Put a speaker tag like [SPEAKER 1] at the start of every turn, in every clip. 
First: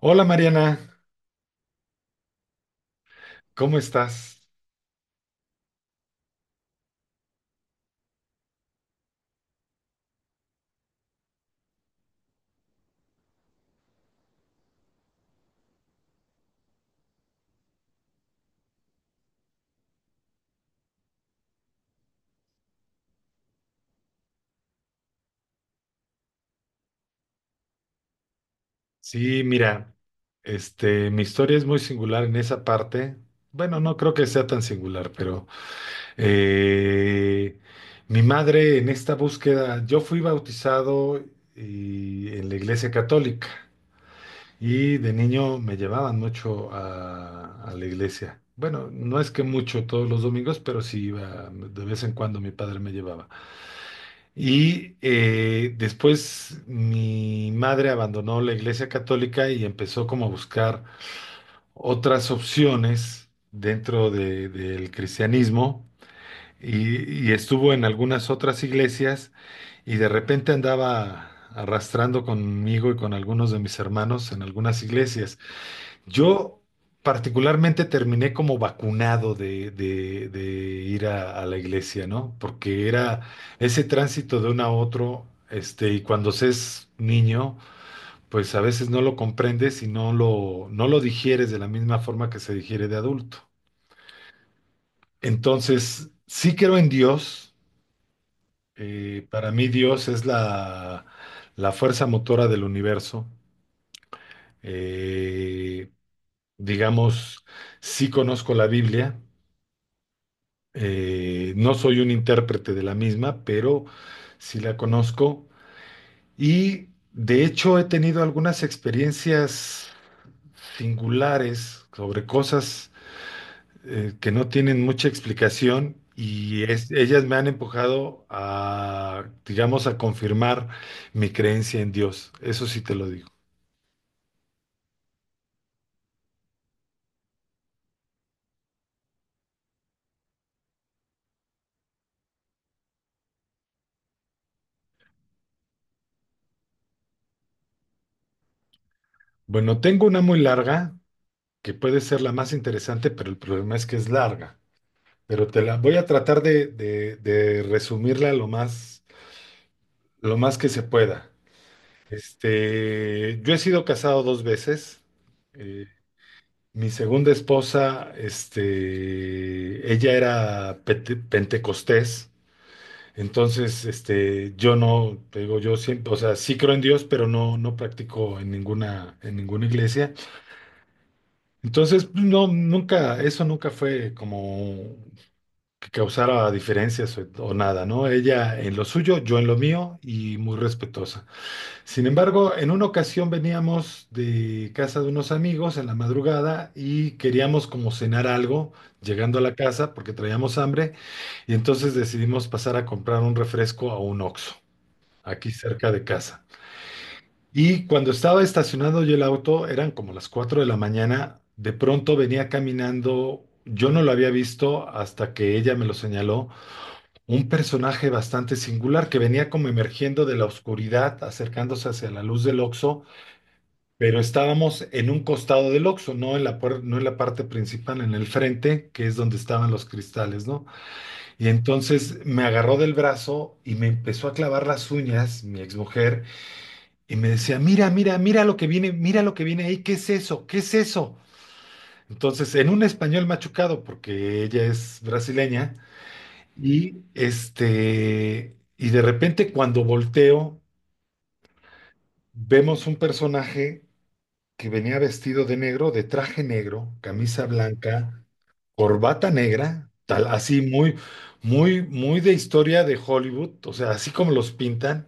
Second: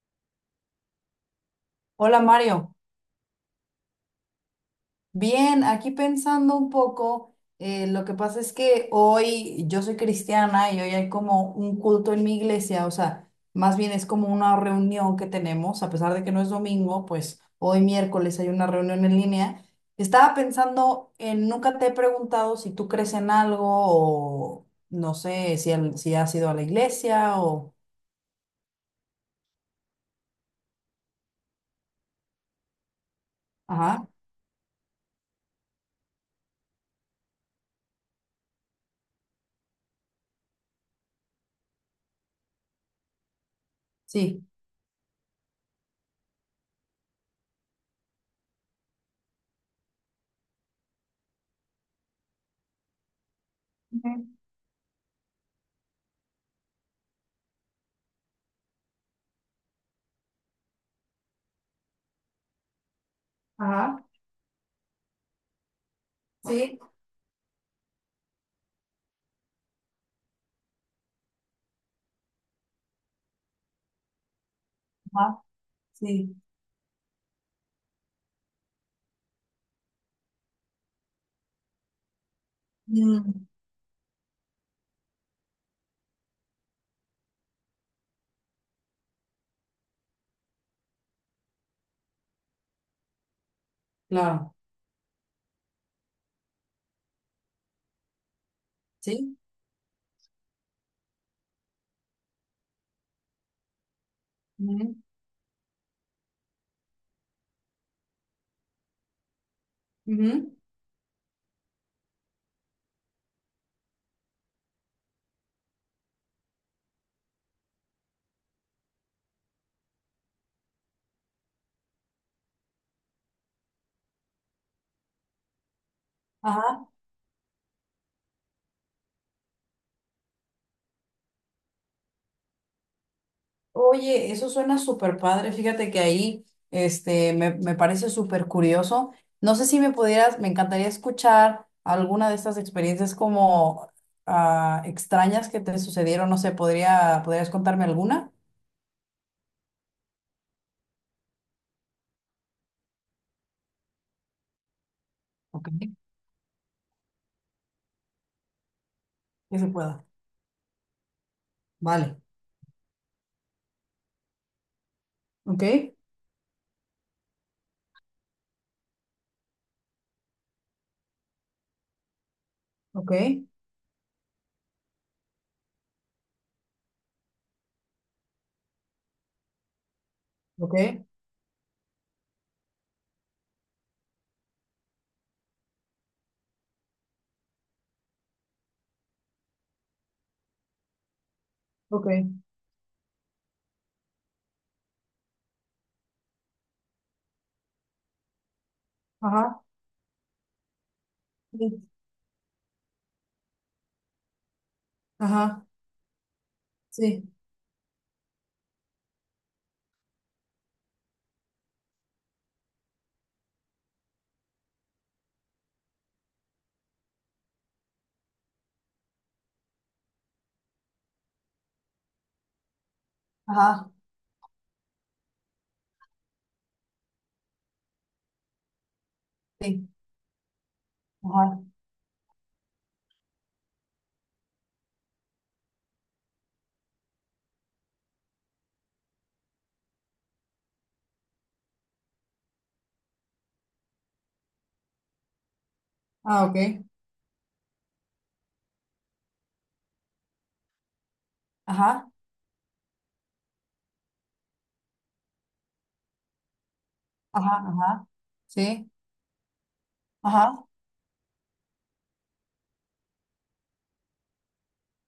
[SPEAKER 1] Hola Mariana,
[SPEAKER 2] Hola, Mario.
[SPEAKER 1] ¿cómo estás?
[SPEAKER 2] Bien, aquí pensando un poco. Lo que pasa es que hoy yo soy cristiana y hoy hay como un culto en mi iglesia, o sea, más bien es como una reunión que tenemos, a pesar de que no es domingo, pues hoy miércoles hay una reunión en línea. Estaba pensando en, nunca te he preguntado si tú crees en algo o no sé si, si has ido a la iglesia o...
[SPEAKER 1] Sí, mira, mi historia es muy singular en esa parte. Bueno, no
[SPEAKER 2] Ajá,
[SPEAKER 1] creo que sea tan singular, pero eh, mi madre en esta búsqueda, yo fui bautizado en la iglesia católica
[SPEAKER 2] sí.
[SPEAKER 1] y de niño me llevaban mucho a la iglesia. Bueno, no es que mucho todos los domingos, pero sí iba de vez en cuando mi padre me llevaba.
[SPEAKER 2] Ujú.
[SPEAKER 1] Y después mi madre abandonó la iglesia católica y empezó como a buscar otras opciones
[SPEAKER 2] Ajá,
[SPEAKER 1] del cristianismo
[SPEAKER 2] sí.
[SPEAKER 1] y estuvo en algunas otras iglesias y de repente andaba arrastrando conmigo y con algunos de mis hermanos en algunas iglesias.
[SPEAKER 2] Ajá, sí.
[SPEAKER 1] Yo particularmente terminé como vacunado de ir a la iglesia, ¿no? Porque era
[SPEAKER 2] Mm,
[SPEAKER 1] ese tránsito de uno a otro, y cuando se es niño, pues a veces no lo comprendes y no lo digieres de la misma forma que se digiere de adulto.
[SPEAKER 2] claro.
[SPEAKER 1] Entonces, sí creo en Dios.
[SPEAKER 2] Sí.
[SPEAKER 1] Para mí Dios es la fuerza motora del universo.
[SPEAKER 2] Ujú,
[SPEAKER 1] Eh, digamos, sí conozco la Biblia.
[SPEAKER 2] ujú.
[SPEAKER 1] No soy un intérprete de la misma, pero sí la conozco. Y de hecho he tenido algunas experiencias singulares sobre cosas que no tienen mucha explicación y
[SPEAKER 2] Ajá.
[SPEAKER 1] ellas me han empujado a, digamos, a confirmar mi creencia en Dios. Eso sí te lo digo.
[SPEAKER 2] Oye, eso suena súper padre. Fíjate que ahí me parece súper curioso. No sé si me pudieras, me encantaría escuchar alguna de estas experiencias como ah, extrañas que te sucedieron. No sé, ¿podría, podrías contarme alguna?
[SPEAKER 1] Bueno, tengo una muy larga, que puede ser la más interesante, pero el problema es que es larga. Pero te
[SPEAKER 2] Ok.
[SPEAKER 1] la voy a tratar de resumirla lo más,
[SPEAKER 2] Que se pueda.
[SPEAKER 1] lo más que se pueda.
[SPEAKER 2] Vale.
[SPEAKER 1] Yo he sido casado dos veces.
[SPEAKER 2] Ok,
[SPEAKER 1] Eh, Mi segunda esposa, ella era pentecostés.
[SPEAKER 2] ok,
[SPEAKER 1] Entonces, yo no, te digo, yo siempre, o sea, sí creo en Dios, pero no practico en ninguna iglesia.
[SPEAKER 2] ok,
[SPEAKER 1] Entonces, no, nunca, eso nunca fue como que causara diferencias o nada, ¿no? Ella en lo suyo, yo en lo mío y muy respetuosa. Sin
[SPEAKER 2] ok.
[SPEAKER 1] embargo, en una ocasión veníamos de casa de unos amigos en la madrugada y queríamos como cenar algo llegando a la
[SPEAKER 2] Ajá.
[SPEAKER 1] casa porque traíamos hambre y
[SPEAKER 2] Sí.
[SPEAKER 1] entonces decidimos pasar a comprar un refresco a un Oxxo, aquí
[SPEAKER 2] Ajá.
[SPEAKER 1] cerca de casa.
[SPEAKER 2] Sí.
[SPEAKER 1] Y cuando estaba estacionado yo el auto, eran como las 4 de la mañana. De pronto venía caminando, yo no lo había visto hasta que ella me lo señaló, un personaje bastante singular que venía como emergiendo de la oscuridad, acercándose hacia la luz del Oxxo,
[SPEAKER 2] Ajá.
[SPEAKER 1] pero estábamos en un costado del Oxxo, no en la parte principal, en el frente, que es donde estaban los
[SPEAKER 2] Sí.
[SPEAKER 1] cristales, ¿no? Y
[SPEAKER 2] Ajá.
[SPEAKER 1] entonces me agarró del brazo y me empezó a clavar las uñas, mi exmujer, y me decía, mira, mira, mira lo que viene, mira lo que viene ahí, ¿qué es eso? ¿Qué es eso? Entonces, en un español machucado, porque ella es brasileña.
[SPEAKER 2] Ah, ok.
[SPEAKER 1] Y de repente cuando volteo,
[SPEAKER 2] Ajá.
[SPEAKER 1] vemos un personaje que venía vestido de negro, de traje negro, camisa
[SPEAKER 2] Ajá. Ajá.
[SPEAKER 1] blanca,
[SPEAKER 2] Sí.
[SPEAKER 1] corbata negra, tal, así
[SPEAKER 2] Ajá.
[SPEAKER 1] muy, muy, muy de historia de Hollywood, o sea, así como los pintan.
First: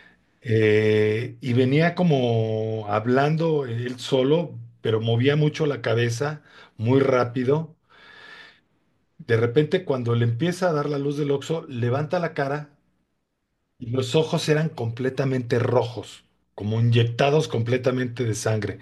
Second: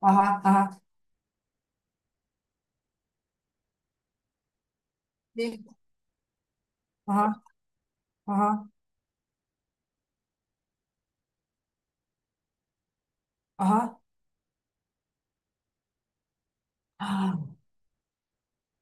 [SPEAKER 2] Ajá, ajá,
[SPEAKER 1] Y venía como hablando él solo, pero movía
[SPEAKER 2] sí,
[SPEAKER 1] mucho la cabeza, muy
[SPEAKER 2] ajá,
[SPEAKER 1] rápido.
[SPEAKER 2] ajá,
[SPEAKER 1] De repente, cuando le empieza a dar la luz del oxo levanta la cara. Y
[SPEAKER 2] ajá.
[SPEAKER 1] los ojos eran completamente rojos, como inyectados
[SPEAKER 2] Ah.
[SPEAKER 1] completamente de sangre.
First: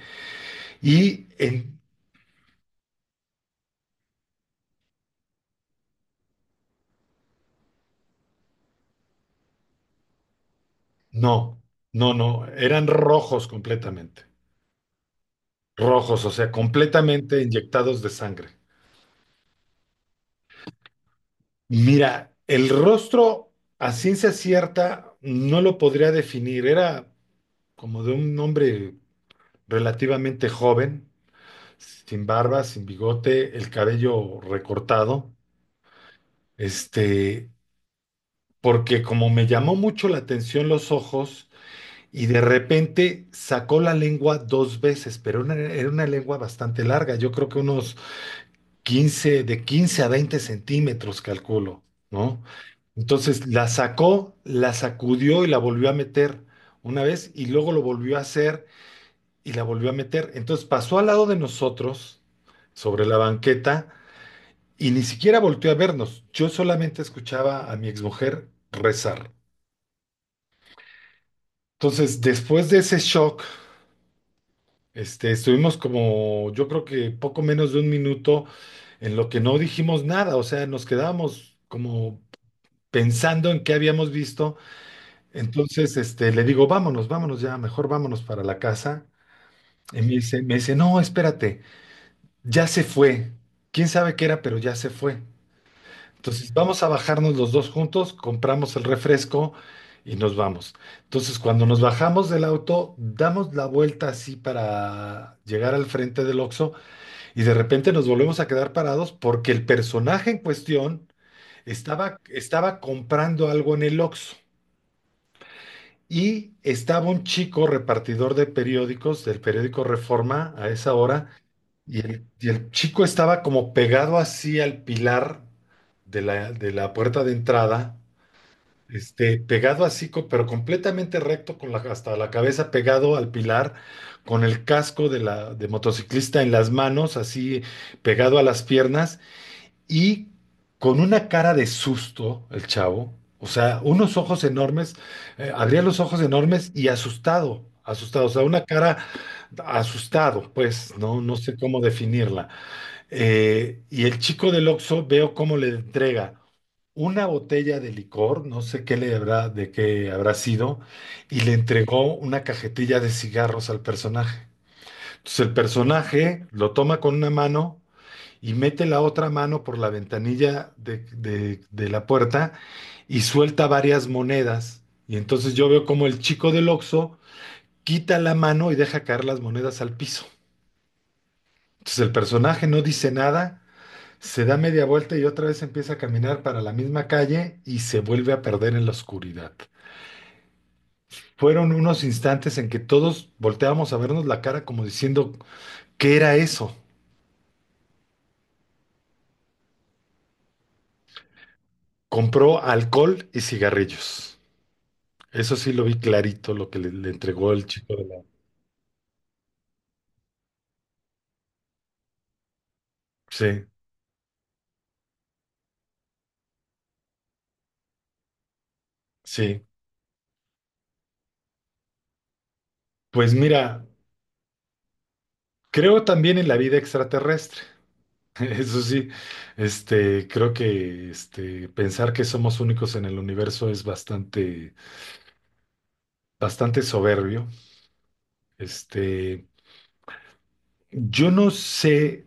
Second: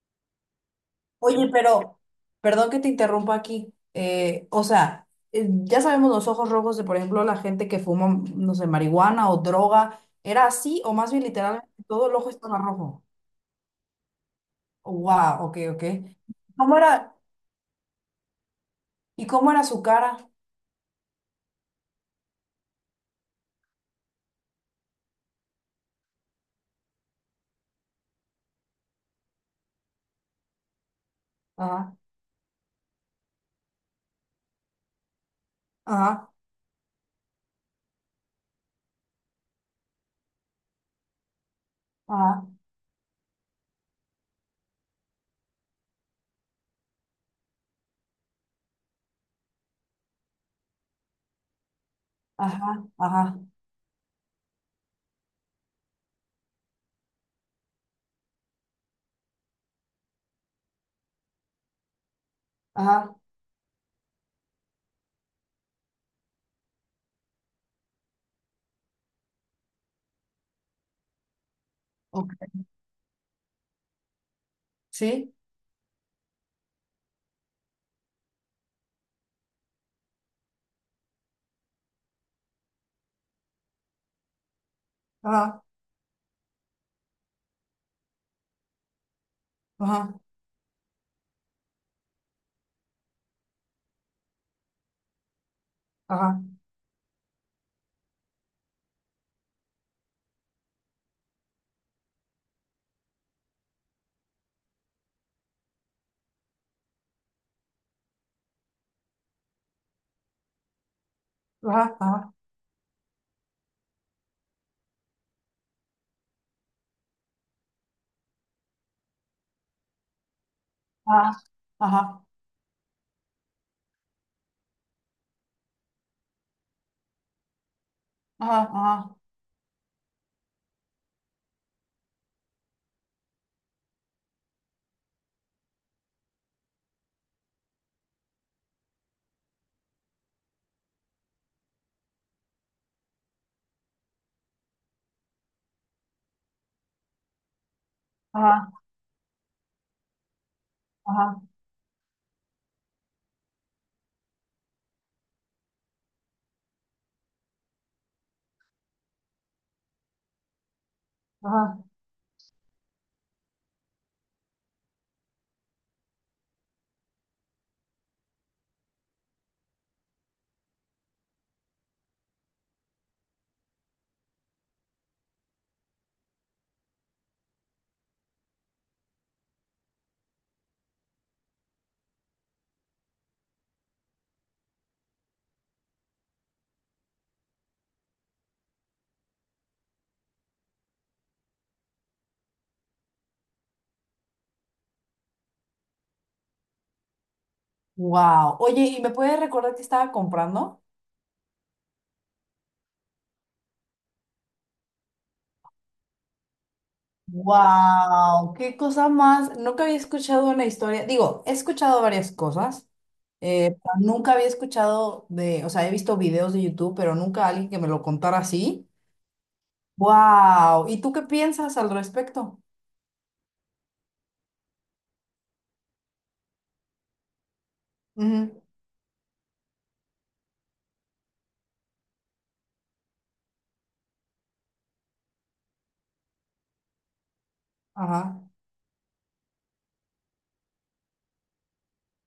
[SPEAKER 1] Y
[SPEAKER 2] Oye,
[SPEAKER 1] en...
[SPEAKER 2] pero, perdón que te interrumpa aquí. O sea, ya sabemos los ojos rojos de, por ejemplo, la gente que fuma, no sé, marihuana o droga. ¿Era así o más bien
[SPEAKER 1] no,
[SPEAKER 2] literalmente todo
[SPEAKER 1] no,
[SPEAKER 2] el ojo
[SPEAKER 1] no,
[SPEAKER 2] estaba
[SPEAKER 1] eran
[SPEAKER 2] rojo?
[SPEAKER 1] rojos completamente.
[SPEAKER 2] Wow, ok, ok.
[SPEAKER 1] Rojos, o sea,
[SPEAKER 2] ¿Cómo era?
[SPEAKER 1] completamente inyectados de sangre.
[SPEAKER 2] ¿Y cómo era su cara?
[SPEAKER 1] Mira, el rostro a ciencia cierta no lo podría definir. Era como de un hombre relativamente joven,
[SPEAKER 2] Ajá,
[SPEAKER 1] sin barba, sin bigote, el cabello recortado.
[SPEAKER 2] ajá,
[SPEAKER 1] Este, Porque como me llamó mucho la atención los ojos y de
[SPEAKER 2] ajá,
[SPEAKER 1] repente sacó la lengua dos veces, pero era una lengua bastante larga, yo creo que unos 15 de 15 a 20 centímetros, calculo, ¿no?
[SPEAKER 2] ajá, ajá,
[SPEAKER 1] Entonces la sacó, la sacudió y la volvió a meter una vez y luego lo volvió a hacer y la volvió a meter. Entonces pasó al lado de nosotros, sobre
[SPEAKER 2] ajá.
[SPEAKER 1] la banqueta, y ni siquiera volteó a vernos. Yo solamente escuchaba a mi exmujer rezar. Entonces,
[SPEAKER 2] Ok.
[SPEAKER 1] después de ese shock,
[SPEAKER 2] ¿Sí?
[SPEAKER 1] estuvimos como, yo creo que poco menos de un minuto en lo que no dijimos nada, o sea, nos quedábamos como pensando en qué habíamos visto.
[SPEAKER 2] Ajá,
[SPEAKER 1] Entonces, le digo, vámonos, vámonos ya, mejor vámonos para la casa. Y me
[SPEAKER 2] ajá,
[SPEAKER 1] dice, me dice, no, espérate, ya se fue. ¿Quién sabe qué era, pero ya se fue?
[SPEAKER 2] ajá,
[SPEAKER 1] Entonces vamos a bajarnos los dos juntos, compramos el refresco y nos vamos. Entonces cuando nos bajamos del auto, damos la vuelta así para llegar al frente del Oxxo y de repente nos volvemos a quedar parados porque el personaje en cuestión
[SPEAKER 2] ajá,
[SPEAKER 1] estaba,
[SPEAKER 2] ajá,
[SPEAKER 1] estaba comprando algo en el Oxxo. Y estaba un chico repartidor de periódicos del periódico Reforma a esa hora,
[SPEAKER 2] ajá,
[SPEAKER 1] y
[SPEAKER 2] ajá,
[SPEAKER 1] el, y el chico estaba como pegado así al pilar de la puerta de entrada,
[SPEAKER 2] ajá, ajá.
[SPEAKER 1] pegado así, pero completamente recto con hasta la cabeza, pegado al pilar, con el casco de la de motociclista en las manos, así pegado a las piernas y con una cara de susto el chavo, o sea, unos ojos enormes. Abría los ojos enormes y asustado, asustado, o sea, una
[SPEAKER 2] Ajá,
[SPEAKER 1] cara asustado, pues, no
[SPEAKER 2] ajá,
[SPEAKER 1] sé cómo definirla. Y el chico del Oxxo, veo cómo le entrega una botella de licor, no sé qué le habrá, de qué habrá sido, y le
[SPEAKER 2] ajá.
[SPEAKER 1] entregó una cajetilla de cigarros al personaje. Entonces el personaje lo toma con una mano y mete la otra mano por la ventanilla de la puerta y suelta varias monedas. Y entonces yo veo como el chico del Oxxo quita la mano y deja caer las monedas al piso. Entonces el personaje no dice nada, se da media vuelta y otra vez empieza a caminar para la misma calle y se vuelve a perder en la oscuridad. Fueron unos instantes en que todos volteábamos a vernos la cara como diciendo, ¿qué era eso?
[SPEAKER 2] Wow. Oye, ¿y me puedes recordar que estaba comprando?
[SPEAKER 1] Compró alcohol y cigarrillos. Eso sí lo vi clarito, lo que le entregó el chico de la...
[SPEAKER 2] Wow, qué cosa más. Nunca había escuchado una historia. Digo, he escuchado varias cosas,
[SPEAKER 1] Sí,
[SPEAKER 2] pero nunca había escuchado de, o sea, he visto videos de YouTube, pero nunca alguien que me lo contara así.
[SPEAKER 1] sí.
[SPEAKER 2] Wow. ¿Y tú qué piensas al respecto?
[SPEAKER 1] Pues mira, creo también en la vida extraterrestre.
[SPEAKER 2] Ujú.
[SPEAKER 1] Eso sí, creo que pensar que somos únicos en el universo es bastante, bastante soberbio.
[SPEAKER 2] Ajá,
[SPEAKER 1] Este, yo no sé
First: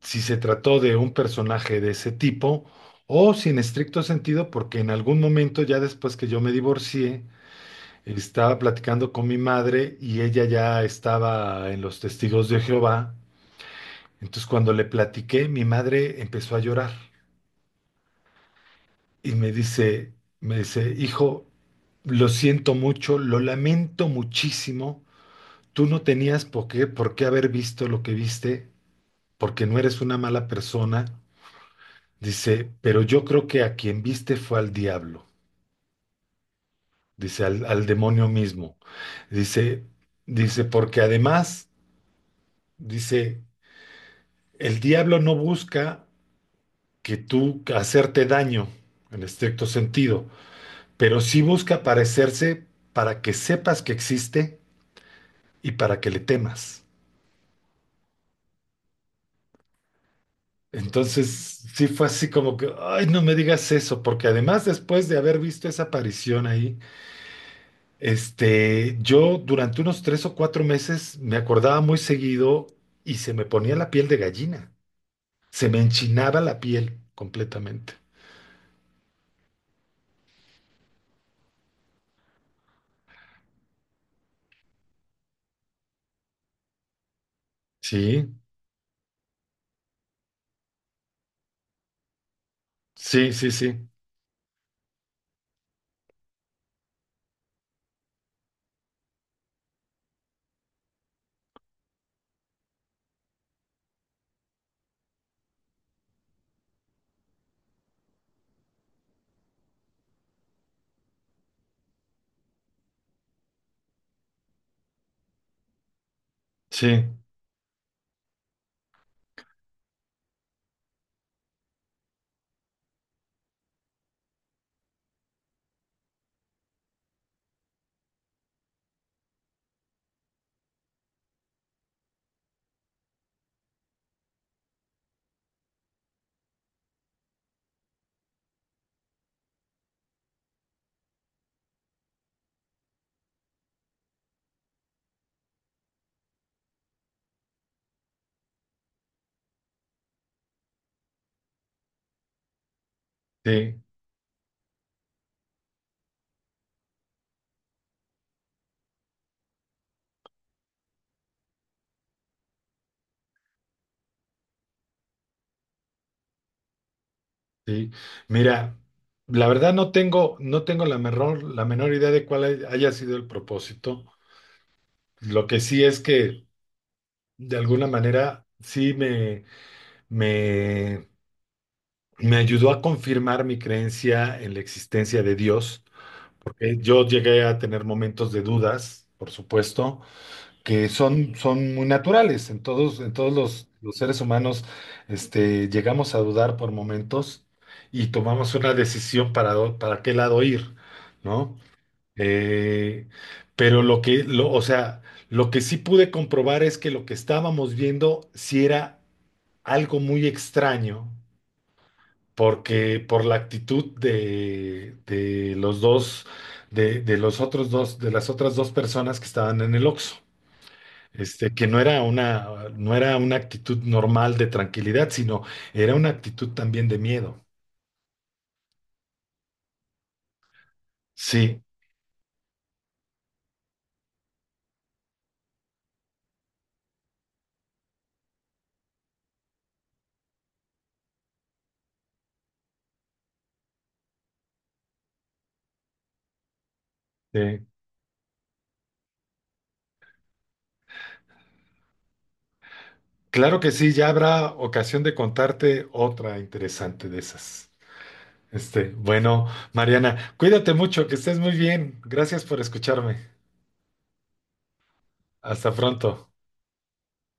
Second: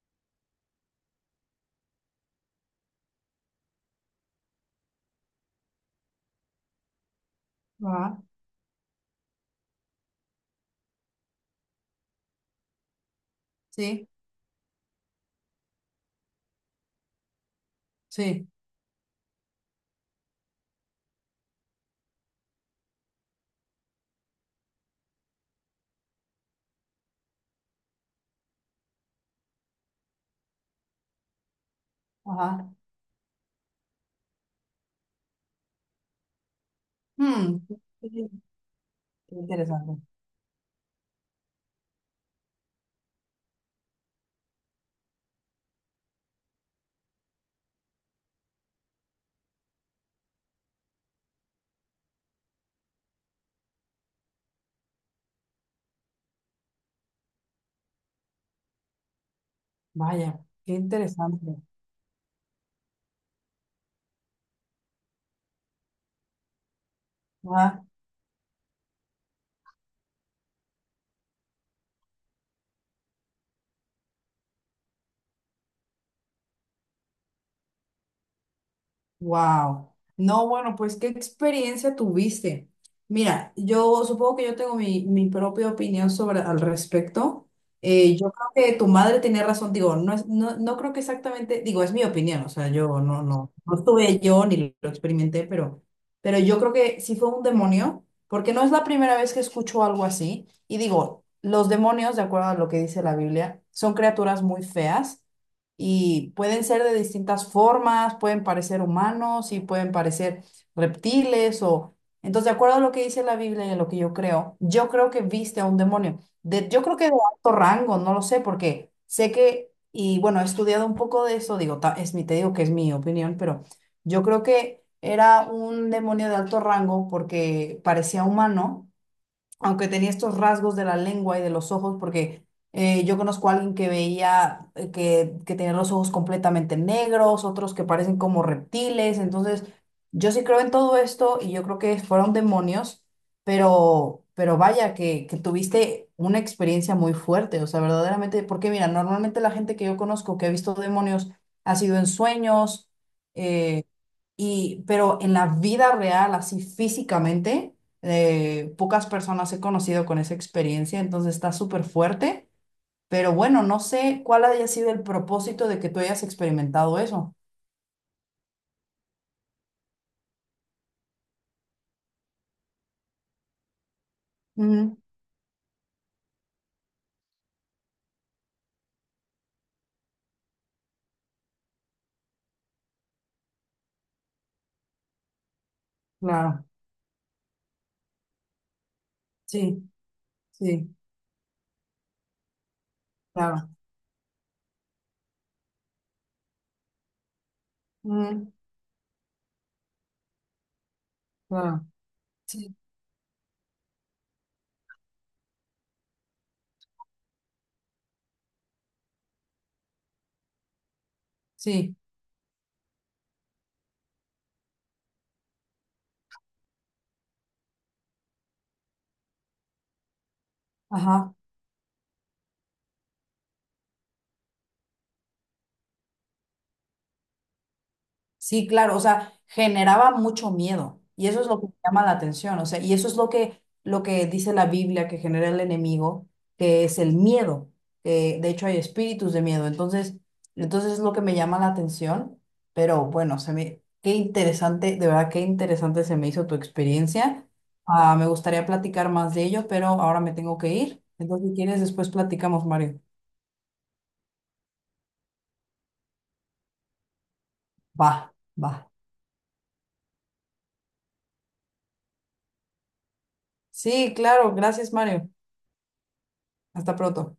[SPEAKER 1] si se trató de un personaje de ese tipo o si en estricto sentido, porque en algún momento ya después que yo me divorcié,
[SPEAKER 2] ajá.
[SPEAKER 1] estaba platicando con mi madre y ella ya estaba en los Testigos de Jehová.
[SPEAKER 2] Sí,
[SPEAKER 1] Entonces cuando le platiqué, mi madre empezó a llorar
[SPEAKER 2] sí,
[SPEAKER 1] y me dice, hijo, lo siento mucho, lo lamento muchísimo. Tú no tenías por qué haber visto lo que viste. Porque no eres una mala persona. Dice,
[SPEAKER 2] ajá.
[SPEAKER 1] pero yo creo que a quien viste fue al diablo, dice,
[SPEAKER 2] hmm
[SPEAKER 1] al demonio
[SPEAKER 2] Qué
[SPEAKER 1] mismo. Dice,
[SPEAKER 2] interesante.
[SPEAKER 1] dice, porque además, dice, el diablo no busca que tú hacerte daño, en estricto sentido, pero sí busca parecerse para que sepas que existe y para que le temas.
[SPEAKER 2] Vaya, qué interesante.
[SPEAKER 1] Entonces, sí fue así como que, ay, no me digas eso, porque además después de haber visto esa aparición ahí, yo durante unos 3 o 4 meses me acordaba muy seguido y se me ponía la piel de gallina. Se me enchinaba la piel completamente.
[SPEAKER 2] Wow. No, bueno, pues qué experiencia tuviste. Mira, yo supongo que yo tengo mi propia opinión sobre al respecto.
[SPEAKER 1] Sí,
[SPEAKER 2] Yo creo que tu madre tenía razón, digo, no es, no creo que exactamente, digo, es mi opinión, o sea, yo no,
[SPEAKER 1] sí, sí,
[SPEAKER 2] no, no
[SPEAKER 1] sí,
[SPEAKER 2] estuve yo ni lo experimenté, pero, yo creo que sí fue un demonio, porque no es la primera vez que escucho algo así. Y digo, los demonios, de acuerdo a lo que dice la Biblia, son criaturas muy feas y pueden ser de distintas formas, pueden parecer humanos y pueden parecer reptiles o... Entonces, de acuerdo a lo que dice la Biblia y a lo que yo creo que viste a un demonio. De, yo creo que
[SPEAKER 1] sí,
[SPEAKER 2] de alto rango, no lo sé, porque sé que, y bueno, he estudiado un poco de eso, digo, es mi, te digo que es mi opinión, pero yo creo que era un demonio de alto rango porque parecía humano aunque tenía estos rasgos de la lengua y de los ojos, porque yo conozco a alguien que veía que tenía los ojos completamente negros, otros que parecen como reptiles, entonces yo sí creo en todo esto y yo creo que fueron demonios, pero, vaya, que tuviste una experiencia muy fuerte, o sea, verdaderamente, porque mira, normalmente la gente que yo conozco que ha visto demonios ha sido en sueños,
[SPEAKER 1] sí,
[SPEAKER 2] eh, y, pero en la vida real, así físicamente, pocas personas he conocido con esa experiencia, entonces está súper fuerte. Pero bueno, no sé cuál haya sido el propósito de que tú hayas experimentado eso.
[SPEAKER 1] sí. Mira, la verdad no tengo la menor idea de cuál haya sido el propósito.
[SPEAKER 2] Ujú,
[SPEAKER 1] Lo que sí es que de alguna manera sí me, me ayudó a confirmar mi creencia en la existencia de Dios.
[SPEAKER 2] claro,
[SPEAKER 1] Yo llegué a tener momentos de dudas, por
[SPEAKER 2] sí,
[SPEAKER 1] supuesto, que
[SPEAKER 2] sí,
[SPEAKER 1] son muy naturales. En todos los,
[SPEAKER 2] claro.
[SPEAKER 1] los seres humanos, llegamos a dudar por momentos y
[SPEAKER 2] Ujú,
[SPEAKER 1] tomamos una decisión para qué lado ir, ¿no?
[SPEAKER 2] claro, sí,
[SPEAKER 1] Eh, pero o sea, lo que sí pude comprobar es que lo que estábamos viendo sí era algo muy extraño
[SPEAKER 2] sí,
[SPEAKER 1] porque por la actitud de los dos, de los otros dos, de las otras dos personas que estaban en el Oxxo.
[SPEAKER 2] ajá.
[SPEAKER 1] Que no era una, no era una actitud normal de tranquilidad, sino era una actitud también de miedo.
[SPEAKER 2] Sí, claro, o sea, generaba mucho miedo y eso es
[SPEAKER 1] Sí,
[SPEAKER 2] lo que llama la atención, o sea, y eso es lo que, dice la Biblia que genera el enemigo, que es el miedo, que de hecho hay espíritus de miedo, entonces es lo que me llama la atención, pero bueno, se me, qué interesante, de verdad, qué interesante se me hizo tu experiencia.
[SPEAKER 1] sí.
[SPEAKER 2] Ah, me gustaría platicar más de ello, pero ahora me tengo que ir, entonces si quieres después platicamos, Mario.
[SPEAKER 1] Claro que sí, ya habrá ocasión de contarte otra interesante de esas.
[SPEAKER 2] Va, va.
[SPEAKER 1] Bueno, Mariana, cuídate mucho, que estés muy bien. Gracias por escucharme.
[SPEAKER 2] Sí, claro, gracias, Mario.
[SPEAKER 1] Hasta pronto.
[SPEAKER 2] Hasta pronto.